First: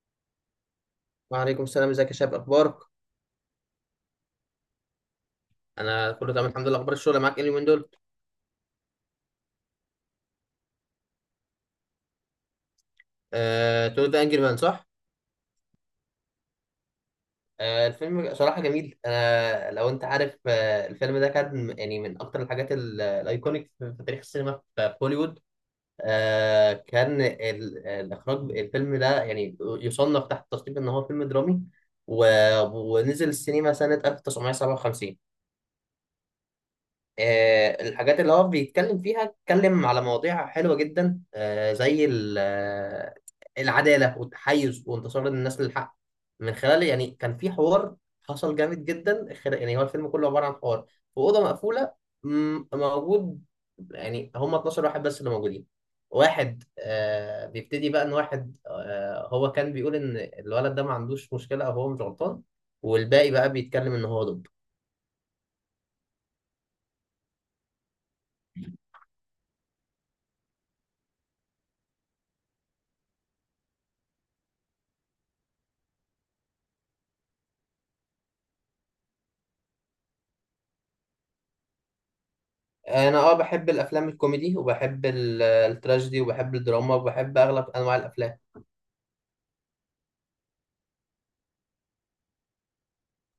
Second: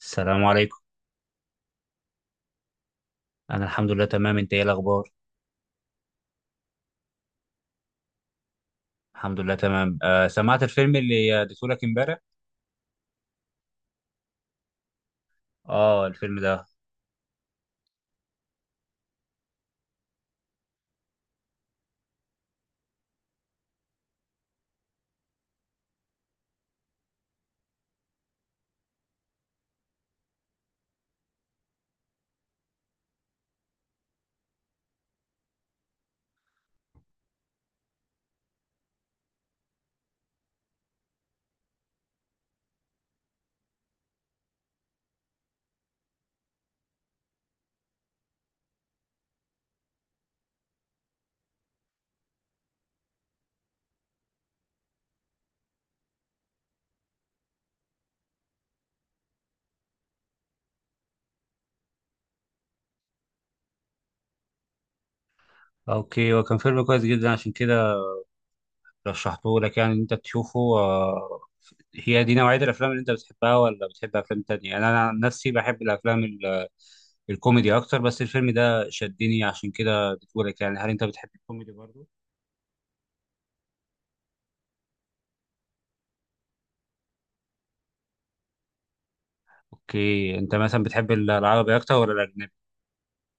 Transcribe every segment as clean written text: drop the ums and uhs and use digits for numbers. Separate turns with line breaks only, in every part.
السلام عليكم.
وعليكم السلام، ازيك يا شباب، اخبارك؟
انا الحمد لله تمام، انت ايه الاخبار؟
انا كله تمام الحمد لله. اخبار الشغل معاك ايه اليومين دول؟
الحمد لله تمام. سمعت الفيلم اللي اديته لك امبارح.
تو ذا انجري مان، صح؟
اه، الفيلم ده.
الفيلم صراحه جميل. انا لو انت عارف، الفيلم ده كان يعني من اكتر الحاجات الايكونيك في تاريخ السينما في هوليوود. كان الاخراج الفيلم ده يعني يصنف تحت تصنيف ان هو فيلم درامي، و- ونزل السينما سنه 1957. الحاجات اللي هو بيتكلم فيها اتكلم على مواضيع حلوة جدا، زي العدالة والتحيز وانتصار الناس للحق من خلال. يعني كان في حوار حصل جامد جدا، يعني هو الفيلم كله عبارة عن حوار في أوضة مقفولة. موجود. يعني هم 12 واحد بس اللي موجودين. واحد بيبتدي بقى، ان واحد هو كان بيقول ان الولد ده ما عندوش مشكلة او هو مش غلطان، والباقي بقى بيتكلم ان هو ضده.
اوكي، هو كان فيلم كويس جدا عشان كده رشحته لك، يعني إن انت تشوفه. هي دي نوعية الافلام اللي انت بتحبها ولا بتحب افلام تانية؟ انا عن نفسي بحب الافلام الكوميدي اكتر، بس الفيلم ده شدني عشان كده اديته لك، يعني هل انت بتحب الكوميدي برضه؟
انا بحب الافلام الكوميدي، وبحب التراجيدي، وبحب الدراما، وبحب اغلب انواع الافلام.
اوكي، انت مثلا بتحب العربي اكتر ولا الاجنبي؟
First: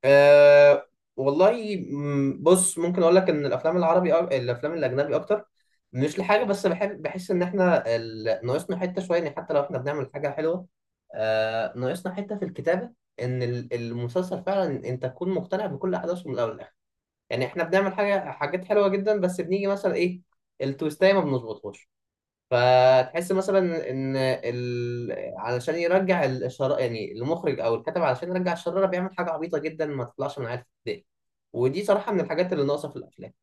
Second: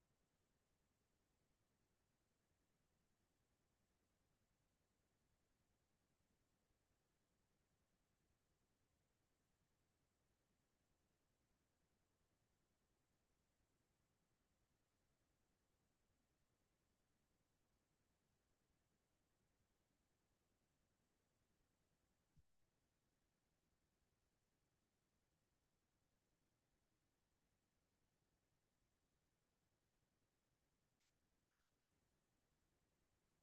أه والله، بص، ممكن اقول لك ان الافلام العربي أو الافلام الاجنبي اكتر. مش لحاجه، بس بحس ان احنا ناقصنا حته شويه. يعني حتى لو احنا بنعمل حاجه حلوه، ناقصنا حته في الكتابه. ان المسلسل فعلا انت تكون مقتنع بكل احداثه من الاول للاخر. يعني احنا بنعمل حاجات حلوه جدا، بس بنيجي مثلا ايه، التويستايه ما بنظبطهاش. فتحس مثلا ان علشان يرجع الشر، يعني المخرج او الكاتب علشان يرجع الشراره بيعمل حاجه عبيطه جدا ما تطلعش من عيال ابتدائي. ودي صراحه من الحاجات اللي ناقصه في الافلام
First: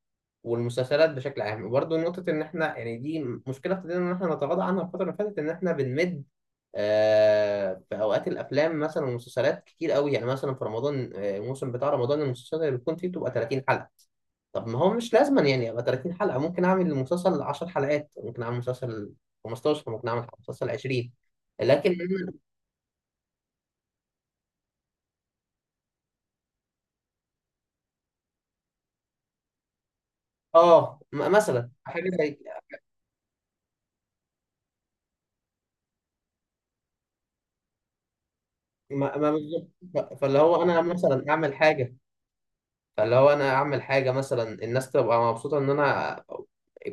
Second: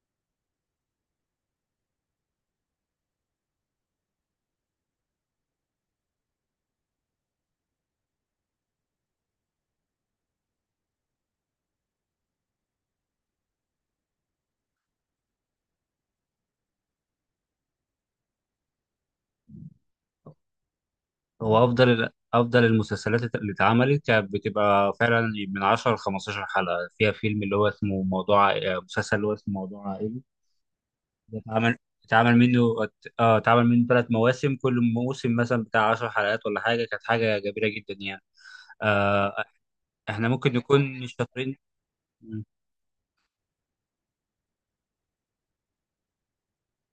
والمسلسلات بشكل عام. وبرده نقطه ان احنا يعني دي مشكله ابتدينا ان احنا نتغاضى عنها الفتره اللي فاتت، ان احنا بنمد. في اوقات الافلام مثلا والمسلسلات كتير قوي. يعني مثلا في رمضان، الموسم بتاع رمضان المسلسلات اللي بتكون فيه بتبقى 30 حلقه. طب ما هو مش لازم يعني ابقى 30 حلقة، ممكن اعمل المسلسل 10 حلقات، ممكن اعمل مسلسل 15، ممكن اعمل مسلسل 20.
هو
لكن
افضل المسلسلات اللي اتعملت كانت بتبقى فعلا من 10 ل 15 حلقه، فيها فيلم اللي هو اسمه موضوع، مسلسل اللي هو اسمه موضوع عائلي. ده
مثلا
اتعمل،
حاجة
اتعمل
زي.
منه اه اتعمل منه ثلاث مواسم، كل موسم مثلا بتاع 10 حلقات ولا حاجه، كانت حاجه جميله جدا يعني.
ما
آه
بالظبط.
احنا
فاللي
ممكن
هو انا
نكون مش
مثلا اعمل
شاطرين.
حاجة.
مم.
فاللي هو انا اعمل حاجة مثلا الناس تبقى مبسوطة، ان انا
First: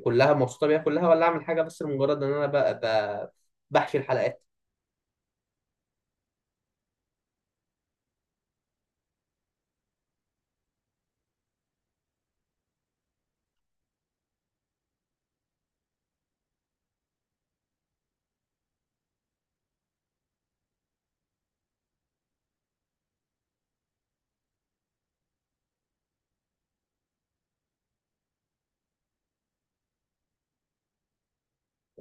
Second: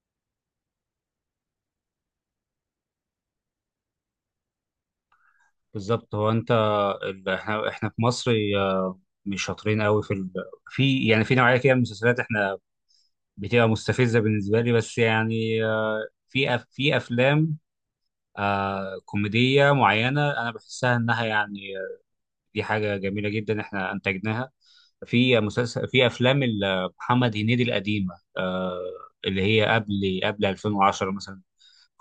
كلها مبسوطة بيها كلها، ولا اعمل حاجة بس لمجرد ان انا ب... بحشي الحلقات.
بالظبط، هو انت، احنا في مصر، آه، مش شاطرين قوي في في يعني في نوعيه كده من المسلسلات، احنا بتبقى مستفزه بالنسبه لي، بس يعني، في افلام كوميديه معينه انا بحسها انها يعني، دي حاجه جميله جدا احنا انتجناها في مسلسل، في افلام محمد هنيدي القديمه، اللي هي قبل 2010 مثلا،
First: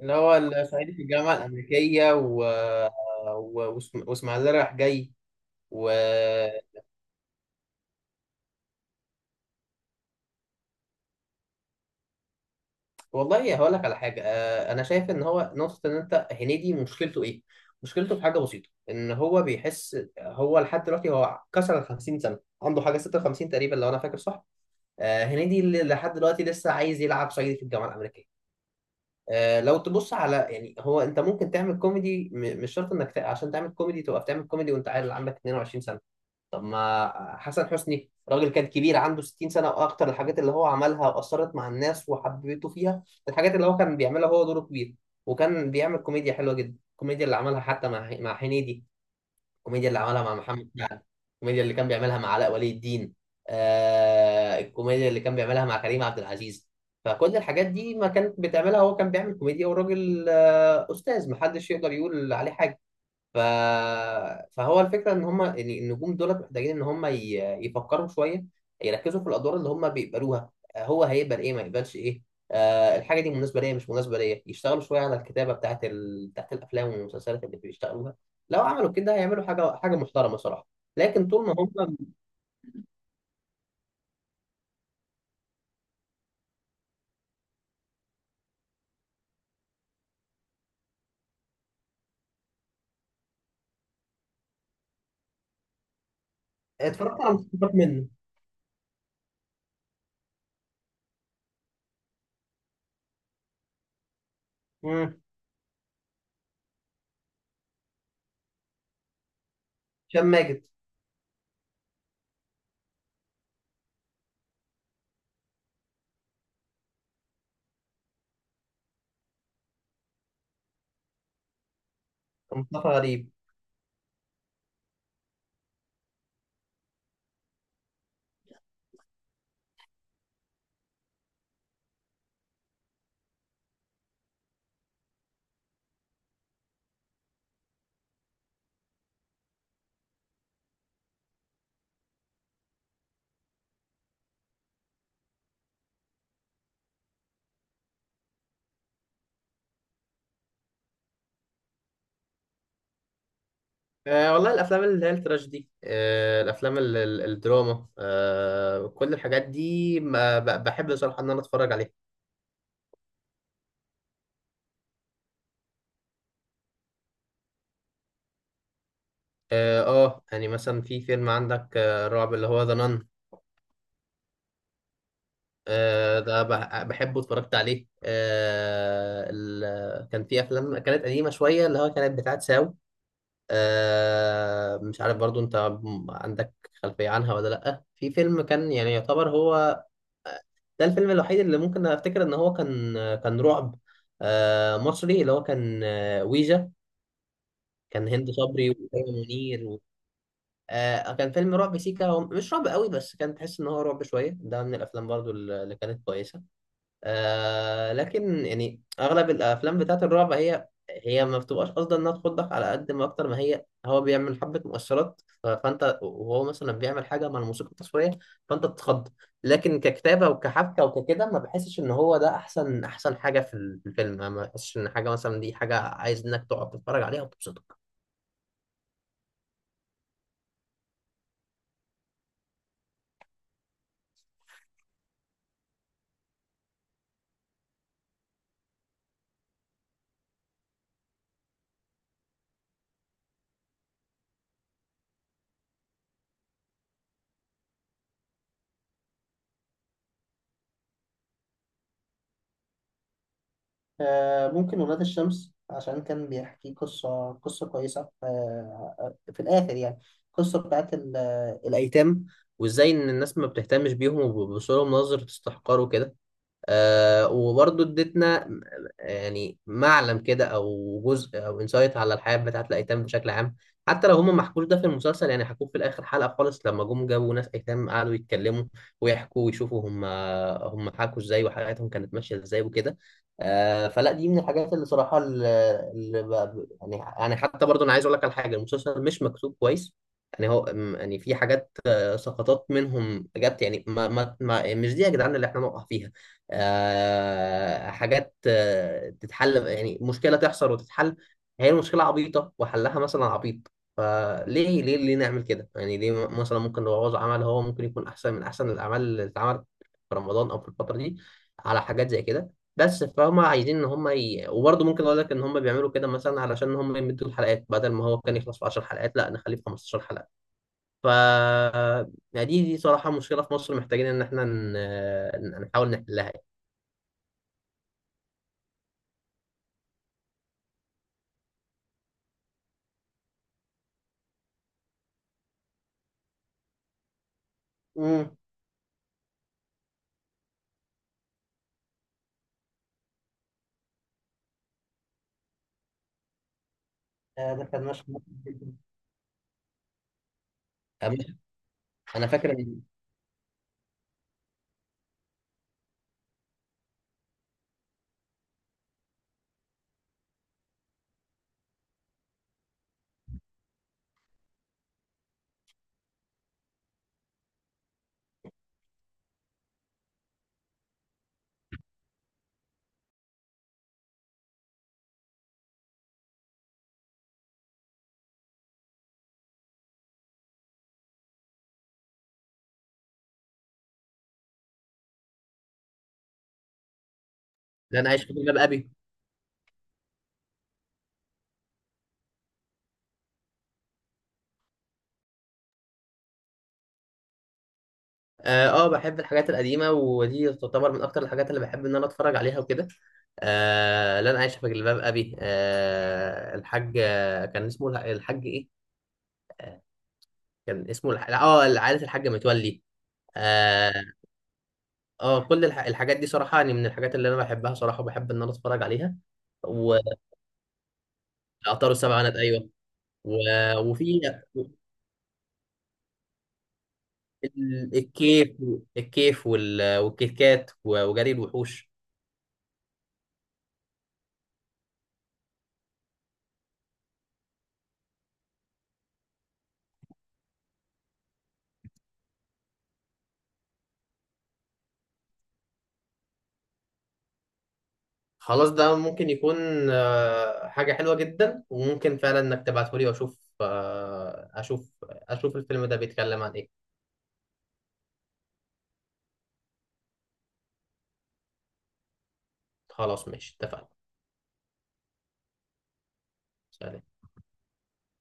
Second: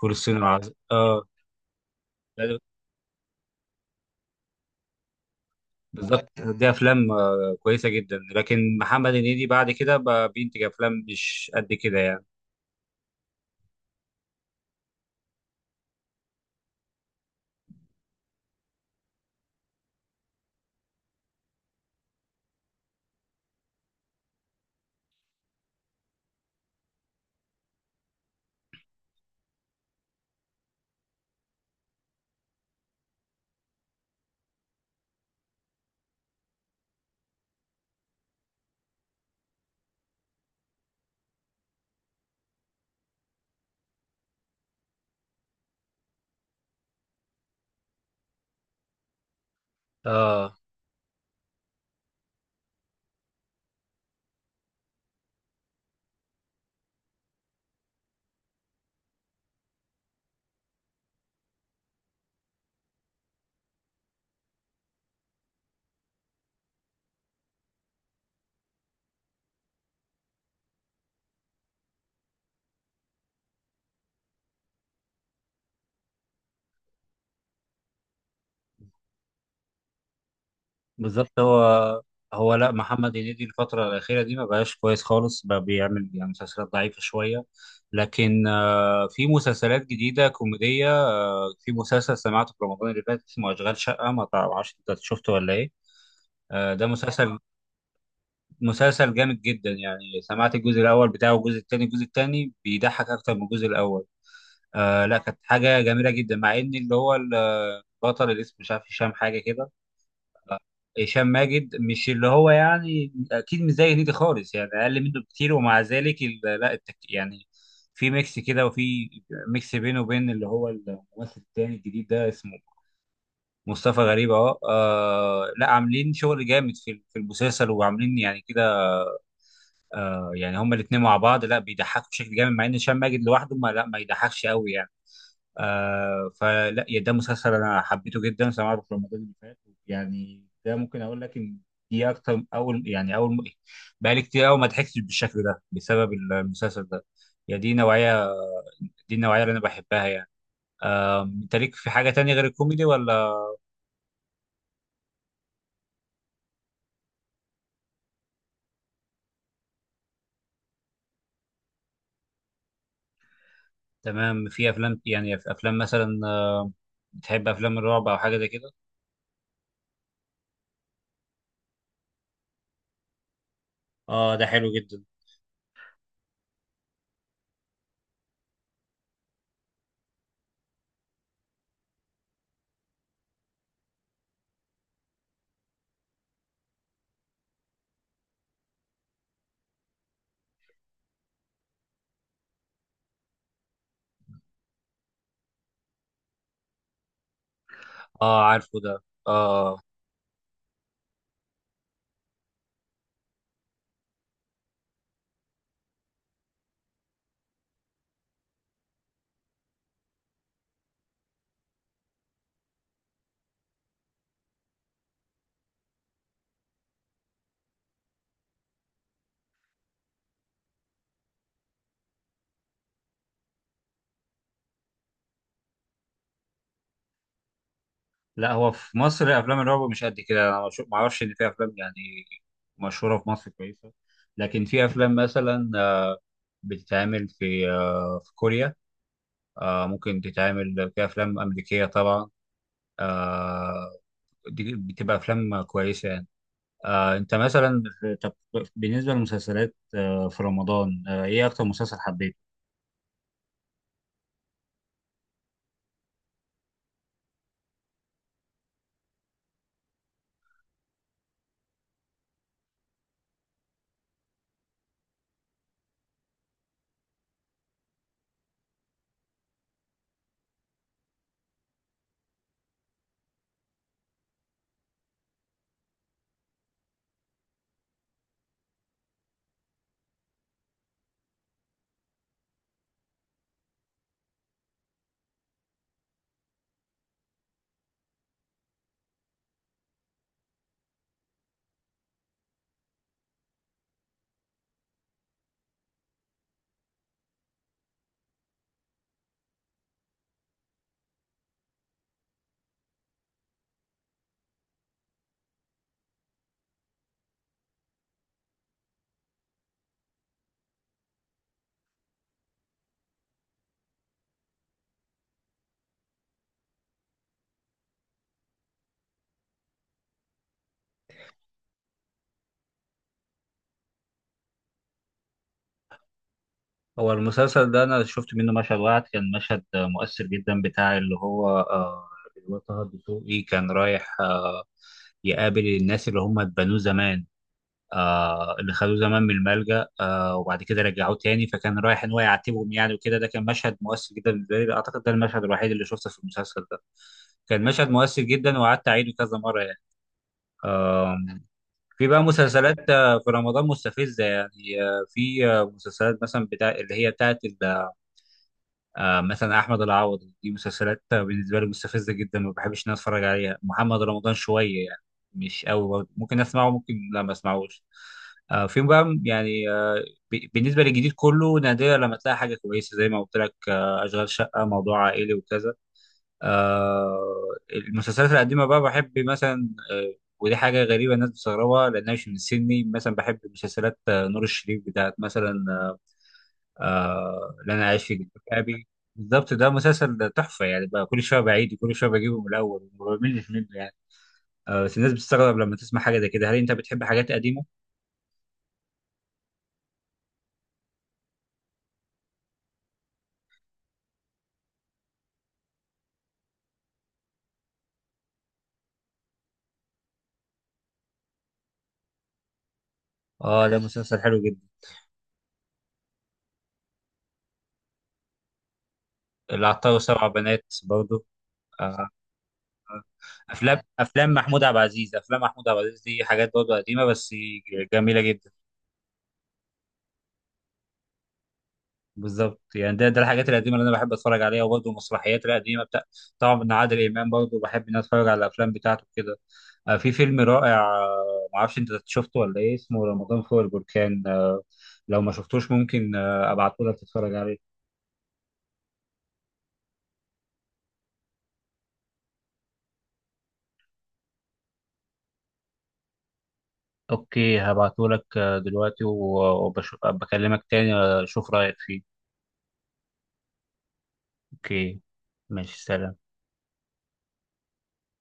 فول
هو
الصين العظيم،
الصعيدي في
اه.
الجامعة الأمريكية، واسماعيلية رايح جاي. و...
بالظبط، دي افلام كويسه جدا، لكن محمد هنيدي بعد كده بقى بينتج افلام مش قد كده يعني.
والله هقول لك على حاجه. انا شايف ان هو نقطه، ان انت هنيدي مشكلته ايه؟ مشكلته في حاجه بسيطه، ان هو بيحس هو لحد دلوقتي، هو كسر ال 50 سنه، عنده حاجه 56 تقريبا لو انا فاكر صح. هنيدي اللي لحد دلوقتي لسه عايز يلعب صعيدي في الجامعه الامريكيه. لو تبص على، يعني هو انت ممكن تعمل كوميدي، مش شرط انك عشان تعمل كوميدي تبقى بتعمل كوميدي وانت عيل عندك 22. طب ما حسن حسني راجل كان كبير، عنده 60 سنة وأكتر. الحاجات اللي هو عملها أثرت مع الناس وحببته فيها. الحاجات اللي هو كان بيعملها هو دوره كبير، وكان بيعمل كوميديا حلوة جدا. الكوميديا اللي عملها حتى مع هنيدي، الكوميديا اللي عملها مع
آه
محمد سعد، الكوميديا اللي كان بيعملها مع علاء ولي الدين، الكوميديا اللي كان بيعملها مع كريم عبد العزيز. فكل الحاجات دي ما كانت بتعملها، هو كان بيعمل كوميديا، والراجل أستاذ، محدش يقدر يقول عليه حاجة. ف... فهو الفكره ان هم النجوم دول محتاجين ان هم يفكروا شويه، يركزوا في الادوار اللي هم بيقبلوها، هو هيقبل ايه، ما يقبلش ايه، الحاجه دي مناسبه ليا، مش مناسبه ليا. يشتغلوا شويه على الكتابه بتاعت بتاعت الافلام والمسلسلات اللي بيشتغلوها. لو عملوا كده هيعملوا حاجه محترمه صراحه. لكن
بالظبط،
طول ما هم...
هو لا، محمد هنيدي الفترة الأخيرة دي ما بقاش كويس خالص، بقى بيعمل يعني مسلسلات ضعيفة شوية. لكن في مسلسلات جديدة كوميدية، في مسلسل سمعته في رمضان اللي فات اسمه أشغال شقة، ما تعرفش أنت شفته ولا إيه؟ ده
اتفرجت على
مسلسل
مستوى منه.
مسلسل جامد جدا يعني. سمعت الجزء الأول بتاعه والجزء التاني، الجزء التاني بيضحك أكتر من الجزء الأول. لا،
مم.
كانت حاجة جميلة جدا مع إن اللي هو البطل اللي اسمه مش عارف هشام حاجة كده.
هشام ماجد.
هشام ماجد مش اللي هو، يعني اكيد مش زي هنيدي خالص يعني، اقل منه بكتير، ومع ذلك لا، التك يعني، في ميكس كده وفي ميكس بينه وبين اللي هو الممثل التاني الجديد ده اسمه
مصطفى غريب.
مصطفى غريب اهو. لا، عاملين شغل جامد في المسلسل وعاملين يعني كده. يعني هما الاتنين مع بعض لا بيضحكوا بشكل جامد، مع ان هشام ماجد لوحده ما لا ما يضحكش قوي يعني. فلا يا، ده مسلسل انا حبيته جدا سمعته في رمضان اللي فات، يعني ده ممكن اقول لك ان دي اكتر اول، بقالي كتير قوي ما ضحكتش بالشكل ده بسبب المسلسل ده. يا دي نوعيه، دي النوعيه اللي انا بحبها يعني. انت ليك في حاجه تانية غير الكوميدي ولا؟
والله الافلام اللي هي التراجيدي، الافلام الدراما، كل الحاجات دي ما ب- بحب بصراحه ان انا اتفرج عليها.
تمام. في افلام، يعني في افلام مثلا، بتحب افلام الرعب او حاجه زي كده؟
اه. يعني مثلا في فيلم عندك، رعب، اللي هو ذا نان.
اه، ده حلو جدا.
ده بحبه، اتفرجت عليه. كان في افلام كانت قديمه شويه اللي هو كانت بتاعت ساو. مش عارف برضو انت عندك خلفية عنها ولا لأ. في فيلم كان يعني يعتبر هو ده الفيلم الوحيد اللي ممكن افتكر ان هو كان رعب، مصري، اللي هو كان ويجا. كان هند
اه،
صبري
عارفه ده،
وتامر منير. و...
اه.
آه، كان فيلم رعب سيكا. هو مش رعب قوي بس كان تحس ان هو رعب شوية، ده من الافلام برضو اللي كانت كويسة. لكن يعني اغلب الافلام بتاعت الرعب هي ما بتبقاش قصدا انها تخضك على قد ما، اكتر ما هي هو بيعمل حبه مؤثرات، فانت وهو مثلا بيعمل حاجه مع الموسيقى التصويريه، فانت بتتخض. لكن ككتابه وكحبكه وككده، ما بحسش ان هو ده احسن احسن حاجه في في الفيلم. ما بحسش ان حاجه مثلا دي حاجه عايز انك تقعد تتفرج عليها وتبسطك.
لا، هو في مصر افلام الرعب مش قد كده، انا ما اعرفش ان في افلام يعني مشهوره في مصر كويسه. لكن في افلام مثلا بتتعمل في في كوريا، ممكن تتعمل في افلام امريكيه طبعا، آه، دي بتبقى افلام كويسه يعني. انت مثلا طب، بالنسبه للمسلسلات في رمضان، ايه اكتر مسلسل حبيته؟
ممكن ولاد الشمس عشان كان بيحكي قصة كويسة، في الآخر يعني. قصة بتاعت الأيتام، وإزاي إن الناس ما بتهتمش بيهم وبيبصوا لهم نظرة استحقار وكده. وبرضه ادتنا يعني معلم كده او جزء او انسايت على الحياه بتاعت الايتام بشكل عام. حتى لو هم ما حكوش ده في المسلسل، يعني حكوه في الاخر حلقه خالص، لما جم جابوا ناس ايتام قعدوا يتكلموا ويحكوا ويشوفوا هم حكوا ازاي وحياتهم كانت ماشيه ازاي وكده. فلا دي من الحاجات اللي صراحه يعني، حتى برضه انا عايز اقول لك على حاجه، المسلسل مش مكتوب كويس. يعني هو يعني في حاجات، سقطات منهم جت يعني. ما مش دي يا جدعان اللي احنا نقع فيها. حاجات تتحل، يعني مشكلة تحصل وتتحل. هي المشكلة عبيطة وحلها مثلا عبيط. فليه ليه ليه نعمل كده؟ يعني ليه مثلا ممكن نبوظ عمل هو ممكن يكون أحسن من أحسن الأعمال اللي اتعملت في رمضان أو في الفترة دي، على حاجات زي كده. بس فهم عايزين إن هم وبرضه ممكن أقول لك إن هم بيعملوا كده مثلا علشان هم يمدوا الحلقات، بدل ما هو كان يخلص في 10 حلقات، لا نخليه في 15 حلقة. ف يعني دي صراحة مشكلة في مصر محتاجين إن إحنا نحاول نحلها.
هو المسلسل ده انا شفت منه مشهد واحد، كان مشهد مؤثر جدا بتاع اللي هو طه الدسوقي، كان رايح يقابل الناس اللي هم اتبنوه زمان،
يعني.
اللي خدوه زمان من الملجأ، وبعد كده رجعوه تاني، فكان رايح ان هو يعاتبهم يعني وكده. ده كان مشهد مؤثر جدا بالنسبه لي، اعتقد ده المشهد الوحيد اللي شفته في المسلسل ده، كان
ما
مشهد
خدناش.
مؤثر جدا وقعدت اعيده كذا مره يعني. آم، في بقى
انا فاكر ان...
مسلسلات في رمضان مستفزه يعني، آه، في آه، مسلسلات مثلا بتاع اللي هي بتاعت مثلا احمد العوضي، دي مسلسلات بالنسبه لي مستفزه جدا، ما بحبش ان أنا اتفرج عليها. محمد رمضان شويه يعني، مش قوي برضه. ممكن اسمعه، ممكن لا، ما اسمعوش. فيهم بقى يعني، بالنسبه للجديد كله نادرا لما تلاقي حاجه كويسه زي ما قلت لك، اشغال شقه، موضوع عائلي وكذا. المسلسلات القديمه بقى بحب مثلا، ودي حاجه غريبه الناس بتستغربها لانها مش من سني، مثلا بحب مسلسلات نور الشريف بتاعت مثلا، لن
إن
أعيش
انا
في
عايش
جلباب
في جلباب
أبي.
ابي.
بالظبط، ده مسلسل تحفة يعني، بقى كل شوية بعيد وكل شوية بجيبه من الأول وما بملش منه يعني. بس الناس بتستغرب لما تسمع حاجة زي كده، هل أنت بتحب حاجات قديمة؟
اه بحب الحاجات القديمه، ودي تعتبر من اكتر الحاجات اللي بحب ان انا اتفرج عليها وكده. لا انا عايش في جلباب ابي. الحاج، كان اسمه الحاج ايه، كان اسمه الح... اه عائله الحاج متولي.
ده
اه.
مسلسل حلو جدا.
كل الحاجات دي صراحه يعني من الحاجات اللي انا بحبها صراحه، وبحب ان انا اتفرج عليها.
العطار وسبع بنات برضه.
وعطار
آه
السبع بنات، ايوه. و...
أفلام،
وفي
محمود عبد العزيز، دي حاجات برضه قديمة بس جميلة جدا.
الكيف. الكيف والكيكات وجري الوحوش.
بالظبط يعني، ده الحاجات القديمه اللي انا بحب اتفرج عليها، وبرضه المسرحيات القديمه بتاع، طبعا من عادل امام، برضه بحب ان أنا اتفرج على الافلام بتاعته كده. في فيلم رائع، معرفش انت شفته ولا ايه، اسمه رمضان فوق البركان، لو ما شفتوش ممكن ابعته لك تتفرج عليه.
خلاص، ده ممكن يكون حاجة حلوة جدا، وممكن فعلا انك تبعته لي واشوف. اشوف الفيلم ده بيتكلم عن ايه.
اوكي، هبعته لك دلوقتي وبكلمك تاني، اشوف رايك فيه.
خلاص ماشي اتفقنا.
اوكي، ماشي، سلام.
سلام.